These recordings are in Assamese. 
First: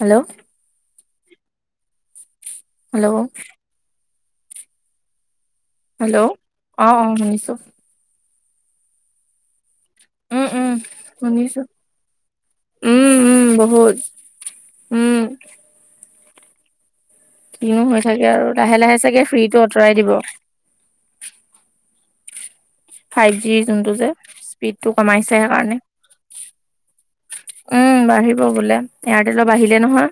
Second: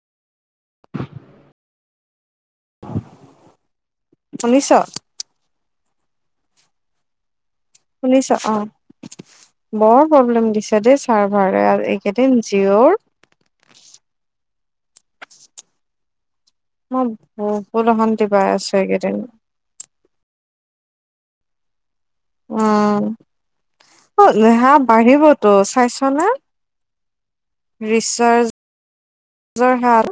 হেল্ল'! [inaudible] হেল্ল'! শুনিছ? হেল্ল'! অ', অ', শুনিছো। শুনিছ অ', ব উম প্ৰব্লেম উম দিছে দেই শুনিছো চাৰ্ভাৰে। এই এইকেইদিন জিঅ'ৰ উম উম, বহুত। উম। মই বহুত অশান্তি পাই আছো এইকেইদিন। ভি টো আঁতৰাই দিব। উম ফাইভ জি যোনটো যে অ হা স্পীডটো কমাইছে বাঢ়িবতো সেইকাৰণে। চাইছ নে উম বাঢ়িব ৰিচাৰ্জৰ বোলে। এয়াৰটেলৰ বাঢ়িলে হাৰ নহয়।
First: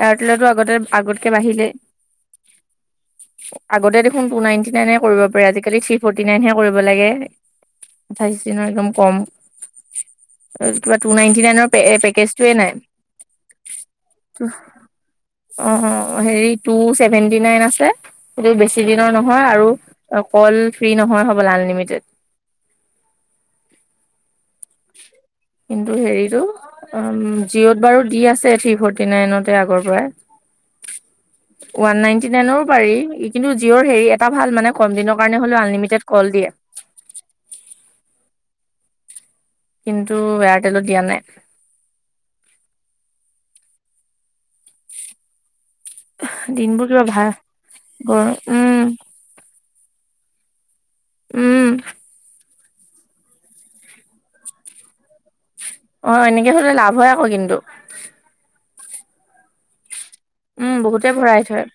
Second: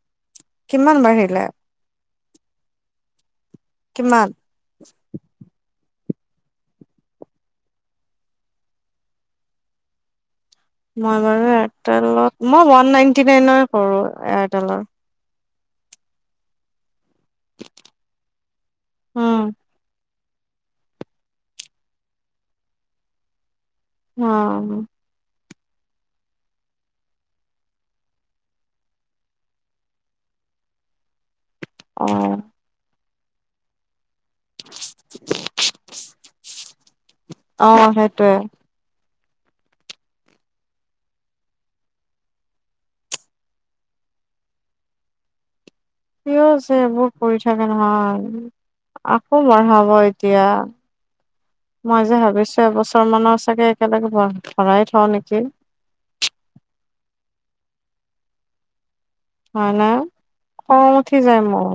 এয়াৰটেলৰটো আগতে আগতকে বাঢ়িলে। আগতে দেখোন কিমান টু নাইনটি নাইনে কৰিব পাৰে, আজিকালি থ্ৰী ফৰ্টি। নাইনহে কৰিব লাগে। আঠাইছ দিনৰ একদম কম। কিবা টু মই নাইনটি বাৰু নাইনৰ এয়াৰটেলত, পেকেজটোৱে মই নাই ওৱান নাইনটি নাইনৰে কৰো এয়াৰটেলৰ। অ', অ', হেৰি টু চেভেন্টি নাইন আছে। কিন্তু বেছি দিনৰ উম নহয় আৰু অ', কল ফ্ৰী নহয় হ'বলা আনলিমিটেড। অ'। কিন্তু হেৰিটো অ', জিঅ'ত বাৰু দি আছে থ্ৰী ফৰ্টি নাইনতে আগৰ পৰাই। ওৱান অ নাইনটি অ নাইনৰো পাৰি। কিন্তু জিঅ'ৰ হেৰি এটা ভাল মানে কম দিনৰ কাৰণে হ'লেও আনলিমিটেড কল দিয়ে। অ', হেটোৱে। কিন্তু এয়াৰটেলত দিয়া নাই। সিয়ো আছে দিনবোৰ কিবা এইবোৰ ভাল কৰি থাকে গৰ উম নহয়। আকৌ বঢ়াব এতিয়া। উম মই যে ভাবিছো এবছৰ মানৰ চাগে একেলগে ভৰাই থওঁ নেকি। অ', এনেকে হ'লে লাভ হয় আকৌ কিন্তু। হয় নে, উম খং বহুতে উঠি ভৰাই যায় থয় মোৰ।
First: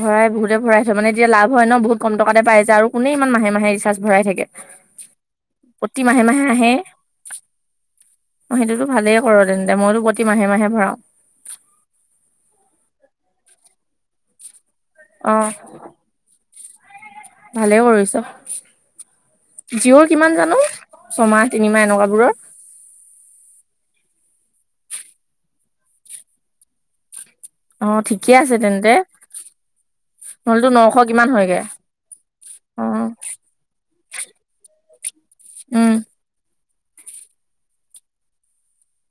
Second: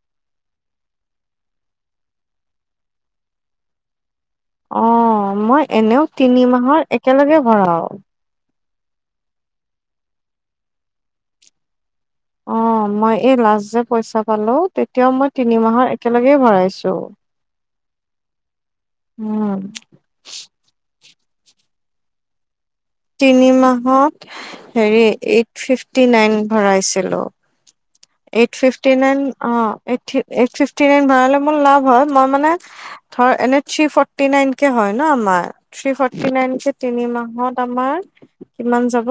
ভৰাই বহুতে ভৰাই থয়। মানে এতিয়া লাভ হয় ন বহুত কম টকাতে পাই যায় আৰু কোনে ইমান মাহে মাহে ৰিচাৰ্জ ভৰাই থাকে। অ', মই প্ৰতি এনেও মাহে তিনি মাহে আহে মাহৰ একেলগে ভৰাও। অ', সেইটোতো ভালেই কৰ তেন্তে। মইতো প্ৰতি মাহে-মাহে ভৰাও। অ', মই এই লাষ্ট যে পইচা পালো, তেতিয়াও মই অ তিনি মাহৰ একেলগে ভৰাইছো। ভালে উম কৰিছ। জিঅ'ৰ কিমান জানো ছমাহ-তিনিমাহ এনেকুৱাবোৰৰ? তিনি মাহত হেৰি এইট ফিফটি নাইন ভৰাইছিলো। অ'। ঠিকে এইট আছে তেন্তে ফিফটী নাইন অ ', এইট থ্ৰী এইট নহ'লেতো ফিফটি নশ নাইন কিমান ভৰালে মোৰ হয়গে লাভ হয়। মই মানে অ ধৰ এনে থ্ৰী ফৰ্টি নাইন কে হয় ন আমাৰ। থ্ৰী উম ফৰ্টি নাইন কে তিনি মাহত আমাৰ কিমান যাব?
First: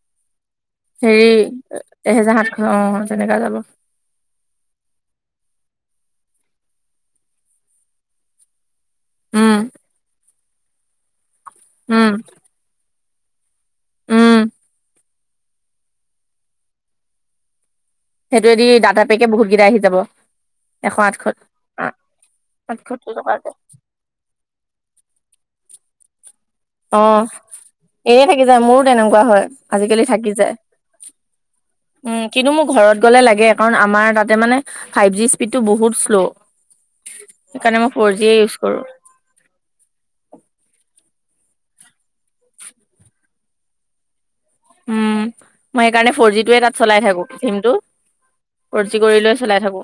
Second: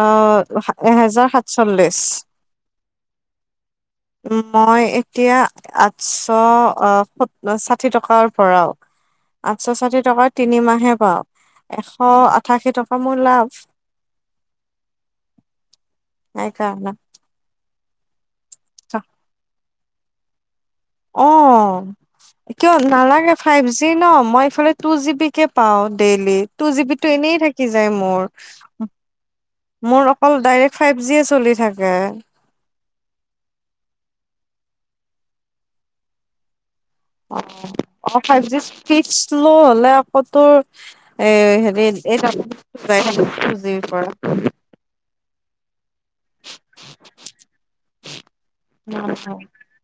অ' এহেজাৰ হেৰি, সাতচল্লিশ। এহেজাৰ সাত অ' তেনেকুৱাই যাব। মই এতিয়া আঠশ ষাঠি টকাৰ ভৰাও। উম আঠশ ষাঠি টকা তিনিমাহে পাও, এশ উম আঠাশী টকা মোৰ লাভ। উম সেইকাৰণেই। সেইটোৱেদি দাদা পেকে বহুতকেইটা আহি যাব। এশ আঠশত অ', কিয় আঠসত্তৰ নালাগে টকাকে ফাইভ জি ন মই এইফালে টু জিবি কে পাওঁ ডেইলি। টু জি বি অ টো এনেই থাকি যায় মোৰ, এনে থাকি যায় মোৰো তেনেকুৱা হয় মোৰ আজিকালি থাকি অকল যায় ডাই্ ফাইভ জি এ চলি থাকে। উম কিন্তু মোৰ ঘৰত গ'লে লাগে, কাৰণ আমাৰ তাতে মানে ফাইভ জি স্পীডতটো বহুত শ্ল'। সেইকাৰণে মই ফ'ৰ অ' জিয়ে ফাইভ ইউজ জি কৰোঁ স্পীড শ্ল' হলে আকৌ তোৰ এ হেৰি, এই [unintelligible] যুজিৰ পৰা। উম, মই সেইকাৰণে ফৰ জি টোয়ে তাত চলাই থাকো চিমটো। ফ'ৰ জি নাই কৰি লৈ নাই। চলাই থাকো,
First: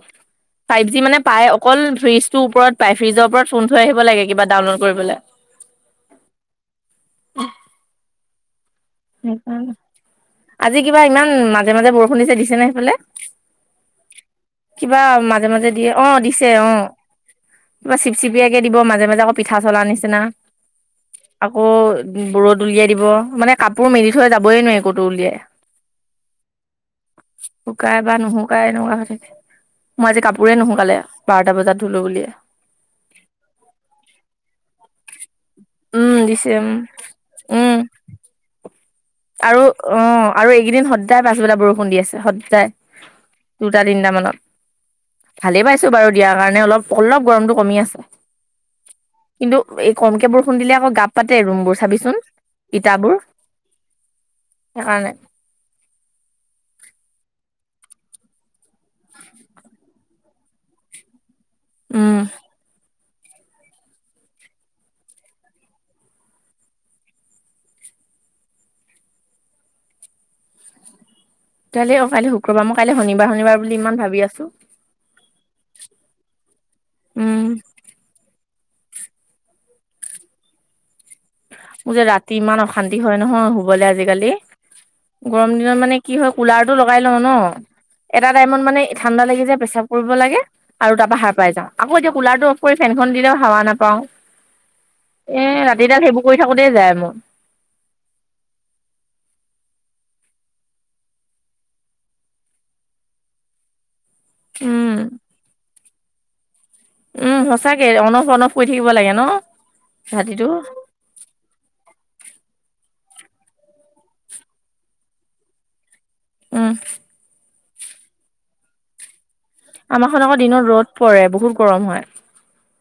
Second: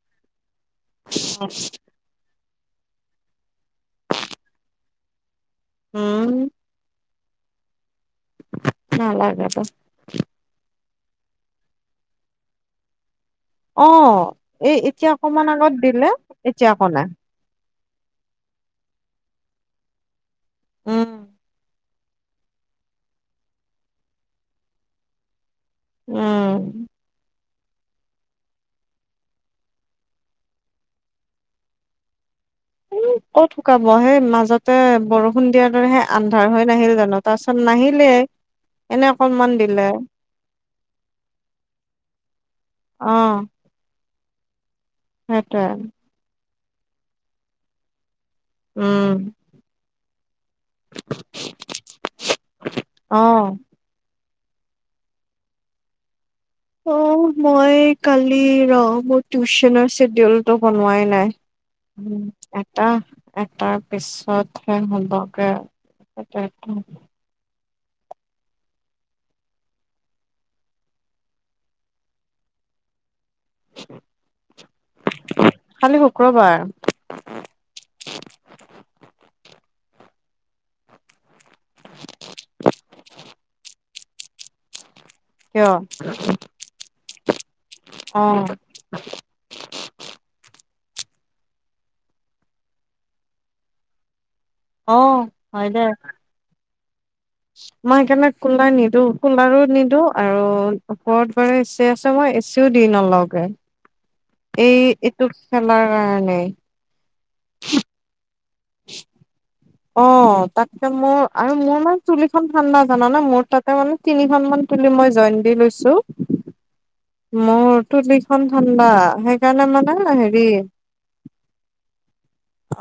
ফাইভ জি মানে পাই অকল ফ্ৰিজ ওপৰত পাই, ফিজৰ ওপৰত ফোন থৈ আহিব লাগে, কিবা ডাউনলড কৰিবলৈ। উম। নালাগেতো সেইকাৰণে, আজি কিবা ইমান মাজে মাজে বৰষুণ দিছে, দিছে ন সেইফালে। অ এই কিবা এতিয়া অকমান মাজে মাজে আগত দিয়ে, দিলে অ' দিছে এতিয়া অ'। আকৌ নাই কিবা চিপচিপিয়াকে দিব মাজে মাজে আকৌ পিঠা চলা নিচিনা, উম আকৌ বোৰত উলিয়াই দিব, মানে কাপোৰ মেলি থৈ যাবই নোৱাৰি কতো উলিয়াই। উম। শুকাই বা নুশুকাই এনেকুৱা হৈ থাকে। মই আজি কাপোৰেই নুশোকালে, বাৰটা বজাত ধুলো বুলিয়েই। উ ক'ত শুকাব সেই মাজতে বৰষুণ দিয়াৰ দৰে সেই উম আন্ধাৰ দিছে হৈ উম নাহিল জানো। তাৰ পাছত উম নাহিলে, এনে অকনমান আৰু দিলে অ' আৰু এইকেইদিন সদায় পাছবেলা বৰষুণ দি আছে, সদায়। অ দুটা তিনিট মানত, সেইটোৱে ভালেই পাইছো বাৰু দিয়াৰ কাৰণে অলপ, অলপ গৰমটো কমি আছে। উম কিন্তু এই কমকে বৰষুণ দিলে আকৌ গাপ পাতে ৰুম বোৰ, চাবিচোন ইটাবোৰ। অ সেইকাৰণেই। অ' মই কালি ৰ মোৰ টিউচ্যনৰ চেডিউলটো বনোৱাই নাই। উম, এটা। এটাৰ পিছতহে হ'বগে। কালৈ অ' কালি শুক্ৰবাৰ মই কালিলৈ শনিবাৰ শনিবাৰ বুলি ইমান ভাবি আছো, কালি শুক্ৰবাৰ উম। মোৰ যে ৰাতি ইমান অশান্তি হয় নহয় শুবলৈ আজিকালি। গৰম কিয় দিনত মানে কি হয় কুলাৰটো লগাই লওঁ ন। এটা অ টাইমত মানে ঠাণ্ডা লাগি যায় পেছাব কৰিব লাগে, আৰু তাৰপাহাৰ পাই যাওঁ, আকৌ এতিয়া কুলাৰ টো অফ কৰি ফেনখন দিলেও হাৱা নাপাওঁ। অ এ হয় দে ৰাতি দাল সেইবোৰ কৰি থাকোতে যায় মোৰ। মই সেইকাৰণে কোলাৰ নিদো কোলাৰো নিদো আৰু ওপৰত ব আছে মই এচিও দি নলগে, এই উম, এইটো খেলাৰ কাৰণে। উম সচাকে অন অফ অন অফ কৰি থাকিব লাগে ন। অ' ৰাতিটো তাক মোৰ আৰু মোৰ মানে তুলিখন ঠাণ্ডা জান ন মোৰ তাতে মানে তিনিখন মান তুলি মই জইন দি লৈছো। উম। মোৰ তুলিখন ঠাণ্ডা সেইকাৰণে মানে আমাৰখন আকৌ হেৰি দিনত ৰ'দ পৰে, বহুত গৰম হয়।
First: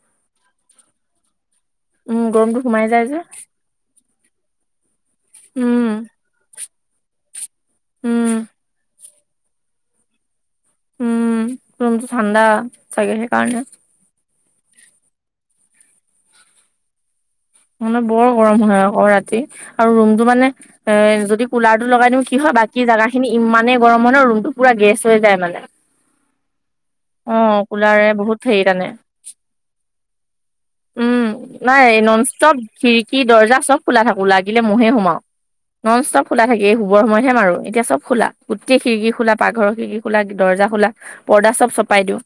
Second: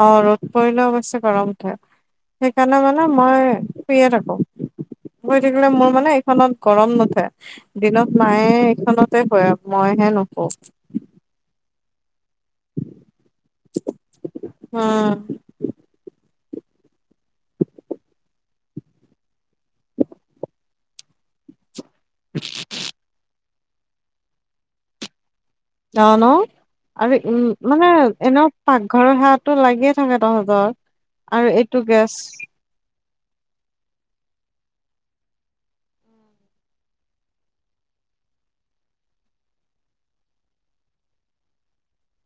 অ' ৰ'দ পৰিলে অৱশ্যে গৰম উঠে, উম, গৰমটো সেইকাৰণে সোমাই যায় মানে যে মই শুয়ে থাকো, শুই থাকিলে উম। মোৰ মানে এইখনত গৰম নুঠে। দিনত উম, মায়ে এইখনতে শুয়ে। মইহে নুশু। উম। ৰুমটো ঠাণ্ডা চাগে সেইকাৰণে। হু। মানে বৰ গৰম হয় আকৌ ৰাতি। আৰু ৰুমটো মানে এ যদি কুলাৰটো লগাই দিওঁ। কি হয় বাকী জেগাখিনি ইমানেই গৰম হয় ন ৰুমটো পুৰা গেছ হৈ যায় মানে। অ', ন। আৰু উম, অ', মানে কুলাৰে বহুত এনেও হেৰি টানে পাকঘৰৰ হাৱাটো লাগিয়ে থাকে তহঁতৰ। উম, আৰু নাই এইটোকে নন ষ্টপ খিৰকি, দৰ্জা চব খোলা থাকো। লাগিলে মহে সোমাও। ননষ্টপ খোলা থাকে। শুবৰ সময়তহে মাৰো। এতিয়া চব খোলা। গোটেই খিৰকি খোলা, পাকঘৰ খিৰিকি খোলাক। দৰ্জা খোলাক, পৰ্দা চব চপাই দিওঁ।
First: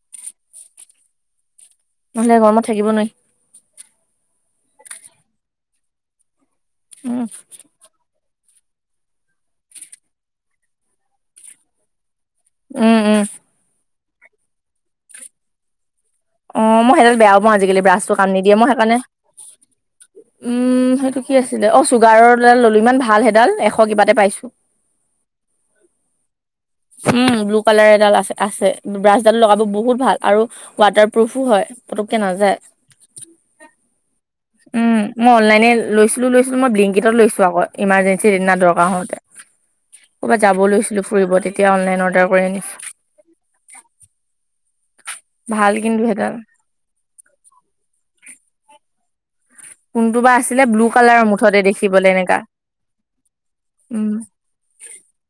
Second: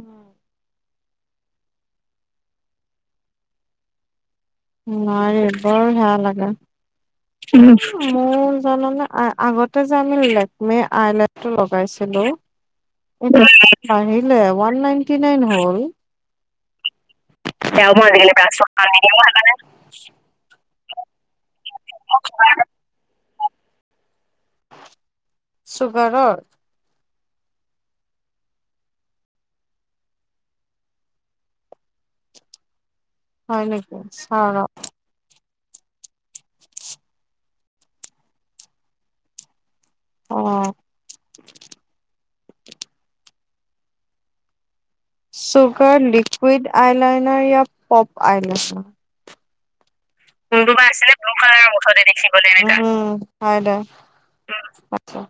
উম। নহ'লে গৰমত থাকিব নোৱাৰি। নোৱাৰি। বৰ হেয়া উম লাগে। উম। মোৰ জাননে আ আগতে যে আমি লেকমিৰ আইলেটটো লগাইছিলো। উম উম [inaudible] আহিলে। ওৱান নাইনটি নাইন হ'ল। অ', মই সেইডাল বেয়াও পাওঁ আজিকালি। ব্ৰাছটো কাম নিদিয়ে মই সেইকাৰণে উম। সেইটো কি আছিলে? অ', চুগাৰৰডাল ললোঁ। ইমান ভাল সেইডাল। এশ কিবাতে পাইছোঁ। চুগাৰৰ? উম। ব্লু কালাৰ এডাল আছে আছে। ব্ৰাছডাল লগাব বহুত ভাল। আৰু ৱাটাৰপ্ৰুফো হয়। পুতুকে নাযায়। হয় নেকি? চাওঁ ৰ। উম মই অনলাইনে লৈছিলো লৈছিলো মই ব্লিংকিতত লৈছো আকৌ। ইমাৰ্জেঞ্চিত সেইদিনা দৰকাৰ হওঁতে। ক'ৰবাত যাব অ লৈছিলো ফুৰিব। তেতিয়া অনলাইন অৰ্ডাৰ কৰি আনিছ ভাল কিন্তু চুগাৰ সেইডাল লিকুইড আইলাইনাৰ য়া পপ আইলাইনাৰ? মুুনু বা আছিলে ব্লু কালাৰৰ মুঠতে দেখিবলে এনেকা। অ', অ', হয় দে। উম আচ্ছা।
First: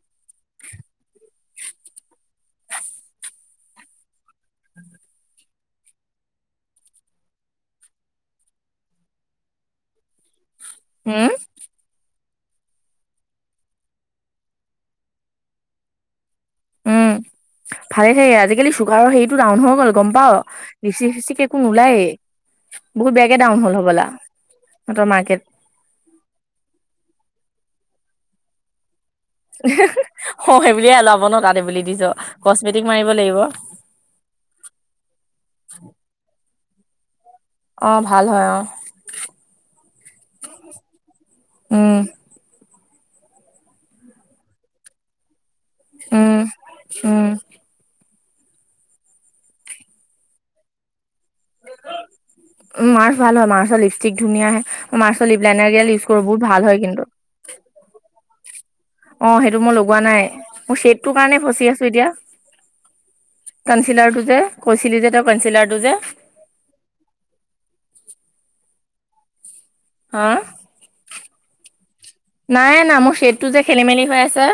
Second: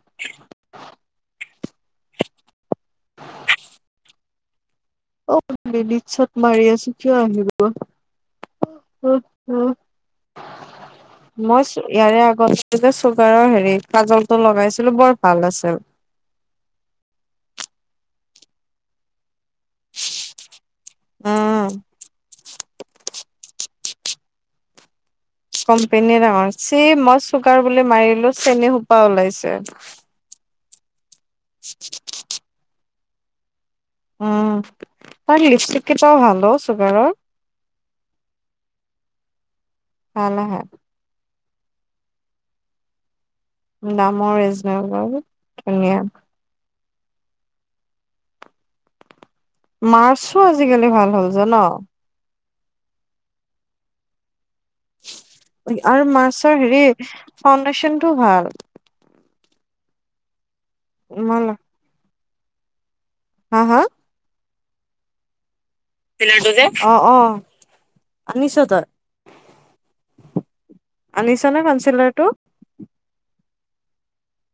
অ', মিনি চত মাৰি আছো কিয় আহিব। অ', অ'। হুম? মই চু ইয়াৰে আগতে যে চুগাৰৰ হেৰি কাজলটো লগাইছিলো বৰ ভাল আছিল। উম। ভালে থাকে। আজিকালি চুগাৰৰ হেৰিটো ডাউন হৈ গ'ল, গম পাৱ? লিপষ্টিক চিপষ্টিক একো উম নোলায়ে। বহুত বেয়াকে ডাউন হ'ল হ'বলা সিহঁতৰ মাৰ্কেট। কোম্পানী ডাঙৰ। ছেম মই চুগাৰ বুলি মাৰিলো চেনী সোপা ওলাইছ অ', সেইবুলিয়ে ওলাব ন তাত সেইবুলি দিছ। কচমেটিক মাৰিব লাগিব। উম। তাৰ লিপষ্টিক কেটাও ভাল অ', চুগাৰৰ। অ', ভাল হয় অ'। ভাল আহে। উম। দামৰ ৰেজনেবল। উম, উম। মাৰ্চো আজিকালি ভাল হ'ল জান? উম মাৰ্চ ভাল হয় মাৰ্চৰ লিপষ্টিক ধুনীয়া আহে। মাৰ্চ লিপলাইনাৰকেইডাল আৰু ইউচ কৰো। বহু মাৰ্চৰ ভাল হয় হেৰি কিন্তু। ফাউণ্ডেশ্যনটো ভাল। অ', সেইটো মই লগোৱা নাই। মোৰ সেইটোৰ কাৰণে মই ফচি আছো এতিয়া। হা হা কঞ্চিলাৰটো যে কৈছিলি যে তেওঁ কঞ্চিলাৰটো যে। কঞ্চিলাৰটো যে। অ', অ', আনিছ তই? হা আনিছ নে কঞ্চিলাৰটো? নাই অনা। মোৰ সেইটো যে খেলি-মেলি হৈ আছে।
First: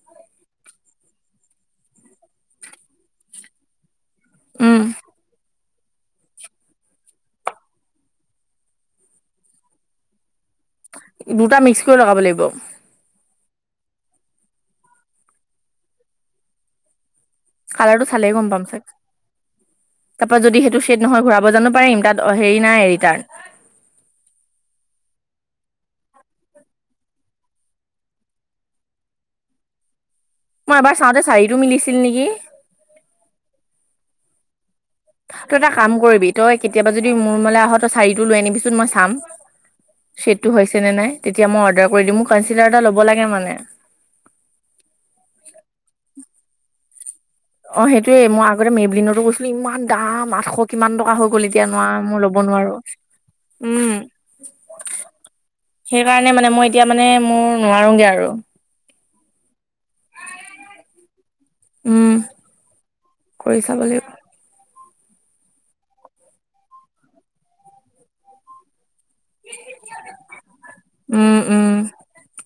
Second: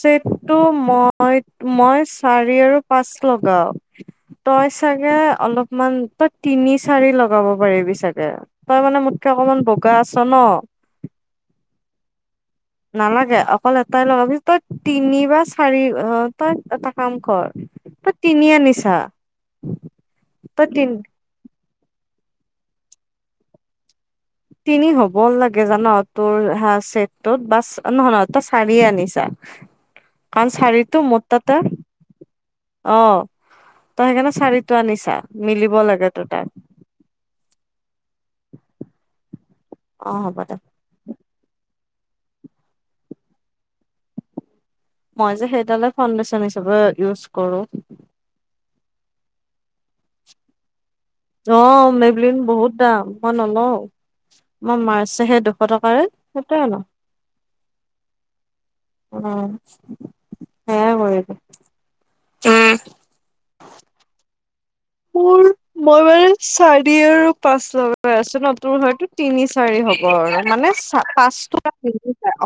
চেদটো মই মই চাৰি আৰু পাঁচ লগাও। তই উম চাগে অলপমান, তই তিনি চাৰি লগাব পাৰিবি চাগে। তই মানে মোতকে অকমান বগা আছ ন। দুটা মিক্স কৰি লগাব লাগিব? নালাগে অকল এটাই লগাবি, তই তিনি বা চাৰি, অ' তই এটা কাম কৰ। কালাৰটো তই চালেই তিনি গম পাম চাগে, আনিছা তাৰ পৰা যদি তই সেইটো তি শ্বেদ নহয় ঘুৰা জানো পাৰিম তাত হেৰি নাই ৰিটাৰ্ণ। তিনি হ'ব লাগে জান তোৰ হ চছেটত বাছ নহয় নহ তই চাৰিয়ে আনি ছা। মই এবাৰ চাওঁতে চাৰিটো মিলিছিল নেকি? অ' তই সেইকাৰণে চাৰিটো আনি ছা তই এটা মিলিব কাম লাগে কৰিবি তোৰ তই তাত। কেতিয়াবা যদি মোৰ ৰুমমলৈ আহঁ, তই চাৰি টো লৈ আনিবিচোন মই চাম, অ হ'ব চেদটো দে হৈছে তেনে নাই, তেতিয়া মই অৰ্ডাৰ কৰি দিম মোৰ কনঞ্চিলাৰ এটা ল'ব লাগে মানে। মই যে সেইডালে ফাউডেশচন হিচাপে ইউজ কৰো অ' সেইটোয়ে মই আগতে মেবলিনতো কৰিছিলো, ইমান দাম আঠশ কিমান টকা হল। গল এ অ এতিয়া লব নোৱাৰোৱা, মই ল'ব মেবলিন বহুত নোৱাৰো, দাম মই নলওঁ উম। মই মাৰ্চেহে দুশ টকাৰে সেইকাৰণে মানে সেইটোৱে মই লওঁ এতিয়া মানে মোৰ নোৱাৰোগে আৰু। উম, সেয়া হয়। উম, কৰি চাব লাগিব। মোৰ, মই মানে চাৰি আৰু পাঁচ লগাই আছোঁ, ন তোৰ হইটো তিনি চাৰি হ'ব আৰু, মানে চ উম, পাঁচটো উম,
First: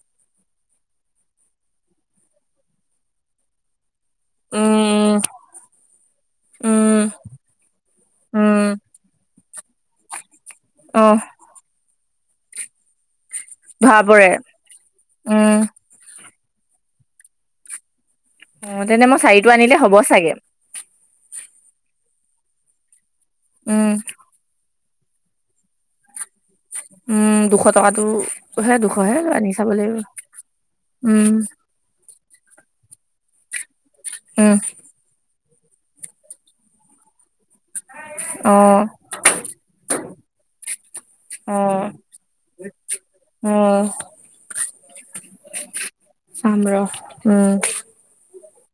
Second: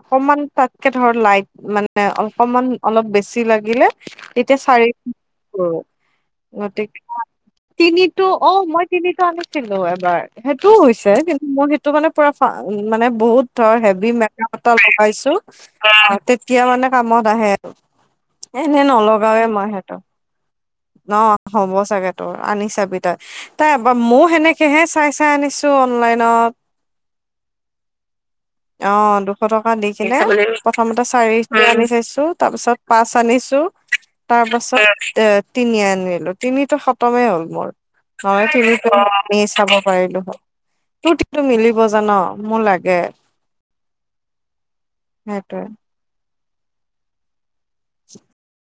অকমান তাতকে ধৰ লাইট মানে, অলকমান অলপ বেছি লাগিলে তেতিয়া চাৰি উম, কৰ, গতিকে উম, তিনিটো অ' উম, মই তিনিটো আনিছিলো, এবাৰ সেইটোও হৈছে। অহ, মই সেইটো মানে পুৰা মানে বহুত ধৰ ধৰা হেভি পৰে। মেকআপ এটা লগাইছোঁ। উম, তেতিয়া মানে কামত আহে, আৰু এনেই অ', তেন্তে নলগাওে চাৰিটো মই আনিলে হ'ব সেতু। চাগে। ন হ'ব চাগে তোৰ, আনি চাবি তই, তাই উম, মোৰ সেনেকে সেনেকে হে চাই চাই আনিছোঁ অনলাইনত। উম দুশ টকাটো, হে অ দুশহে ল দুশ আনি চাব টকা দি লাগিব। কিনে প্ৰথমতে উম, চাৰি আনি চাইছো, তাৰ পাছত পাঁচ আনিছো, তাৰ উম, পাছত এ তিনি আনিলো, তিনিতো খতমেই হ'ল মোৰ। হয় অ', টিনিটো আমি চাব পাৰিলো হয়। তোৰ টিতো মিলিব অ', জান মোৰ লাগে। অ', সেইটোৱেই। চাম ৰ, উম। [unintelligible]